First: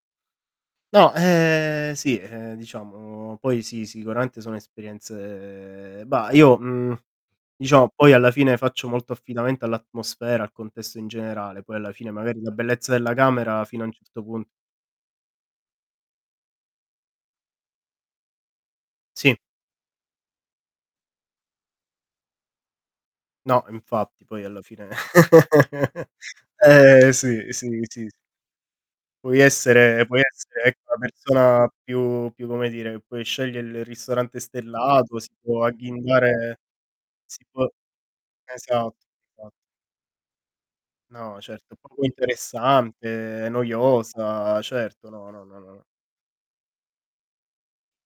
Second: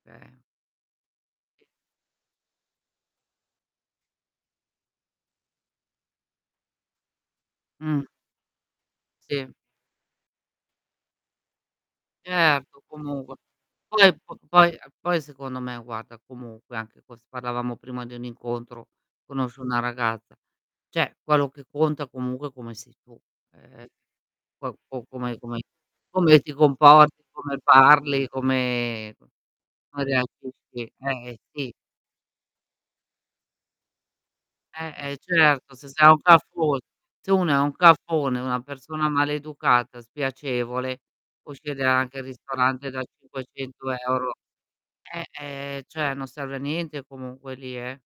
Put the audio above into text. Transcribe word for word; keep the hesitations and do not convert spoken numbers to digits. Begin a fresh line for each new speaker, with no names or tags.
Eh.
No ehm, sì, ehm, diciamo poi sì, sicuramente sono esperienze bah, io, mhmm, diciamo
Mh.
poi alla fine faccio molto
Sì.
affidamento all'atmosfera, al contesto in generale; poi alla fine, magari, la
Certo,
bellezza della
comunque
camera fino a un
poi e
certo
po
punto.
poi a poi, secondo meo, guarda, comunque anche ques parlavamo prima di un incontro,
Sì.
conosci una ragazza ceh, quello che conta, comungue, è come sei tu,
No,
ehm,
enfatti. Poi alla
que
fine
co come come come come ti
eh,
comporti,
sì,
come
sì, sì, sì.
parli, come
Puoi
come
essere puoi essere, ecco,
reagisci
la
eh, eh,
persona
sì.
più più come dire, puoi sceglie il ristorante
Eh, e
stellato, si può
certo. Se sei un
agghindare
cafo se
sì
uno è
può
un cafone, è una
esatto,
persona
esatto.
maleducata, spiacevole,
No,
può
certo.
scegliere
Poco,
anche il ristorante da
interessante,
cinquecento euro.
noiosa. Certo.
Eh,
No, no, no,
ehm,
no.
ceh non serve a niente comunque lì, eh.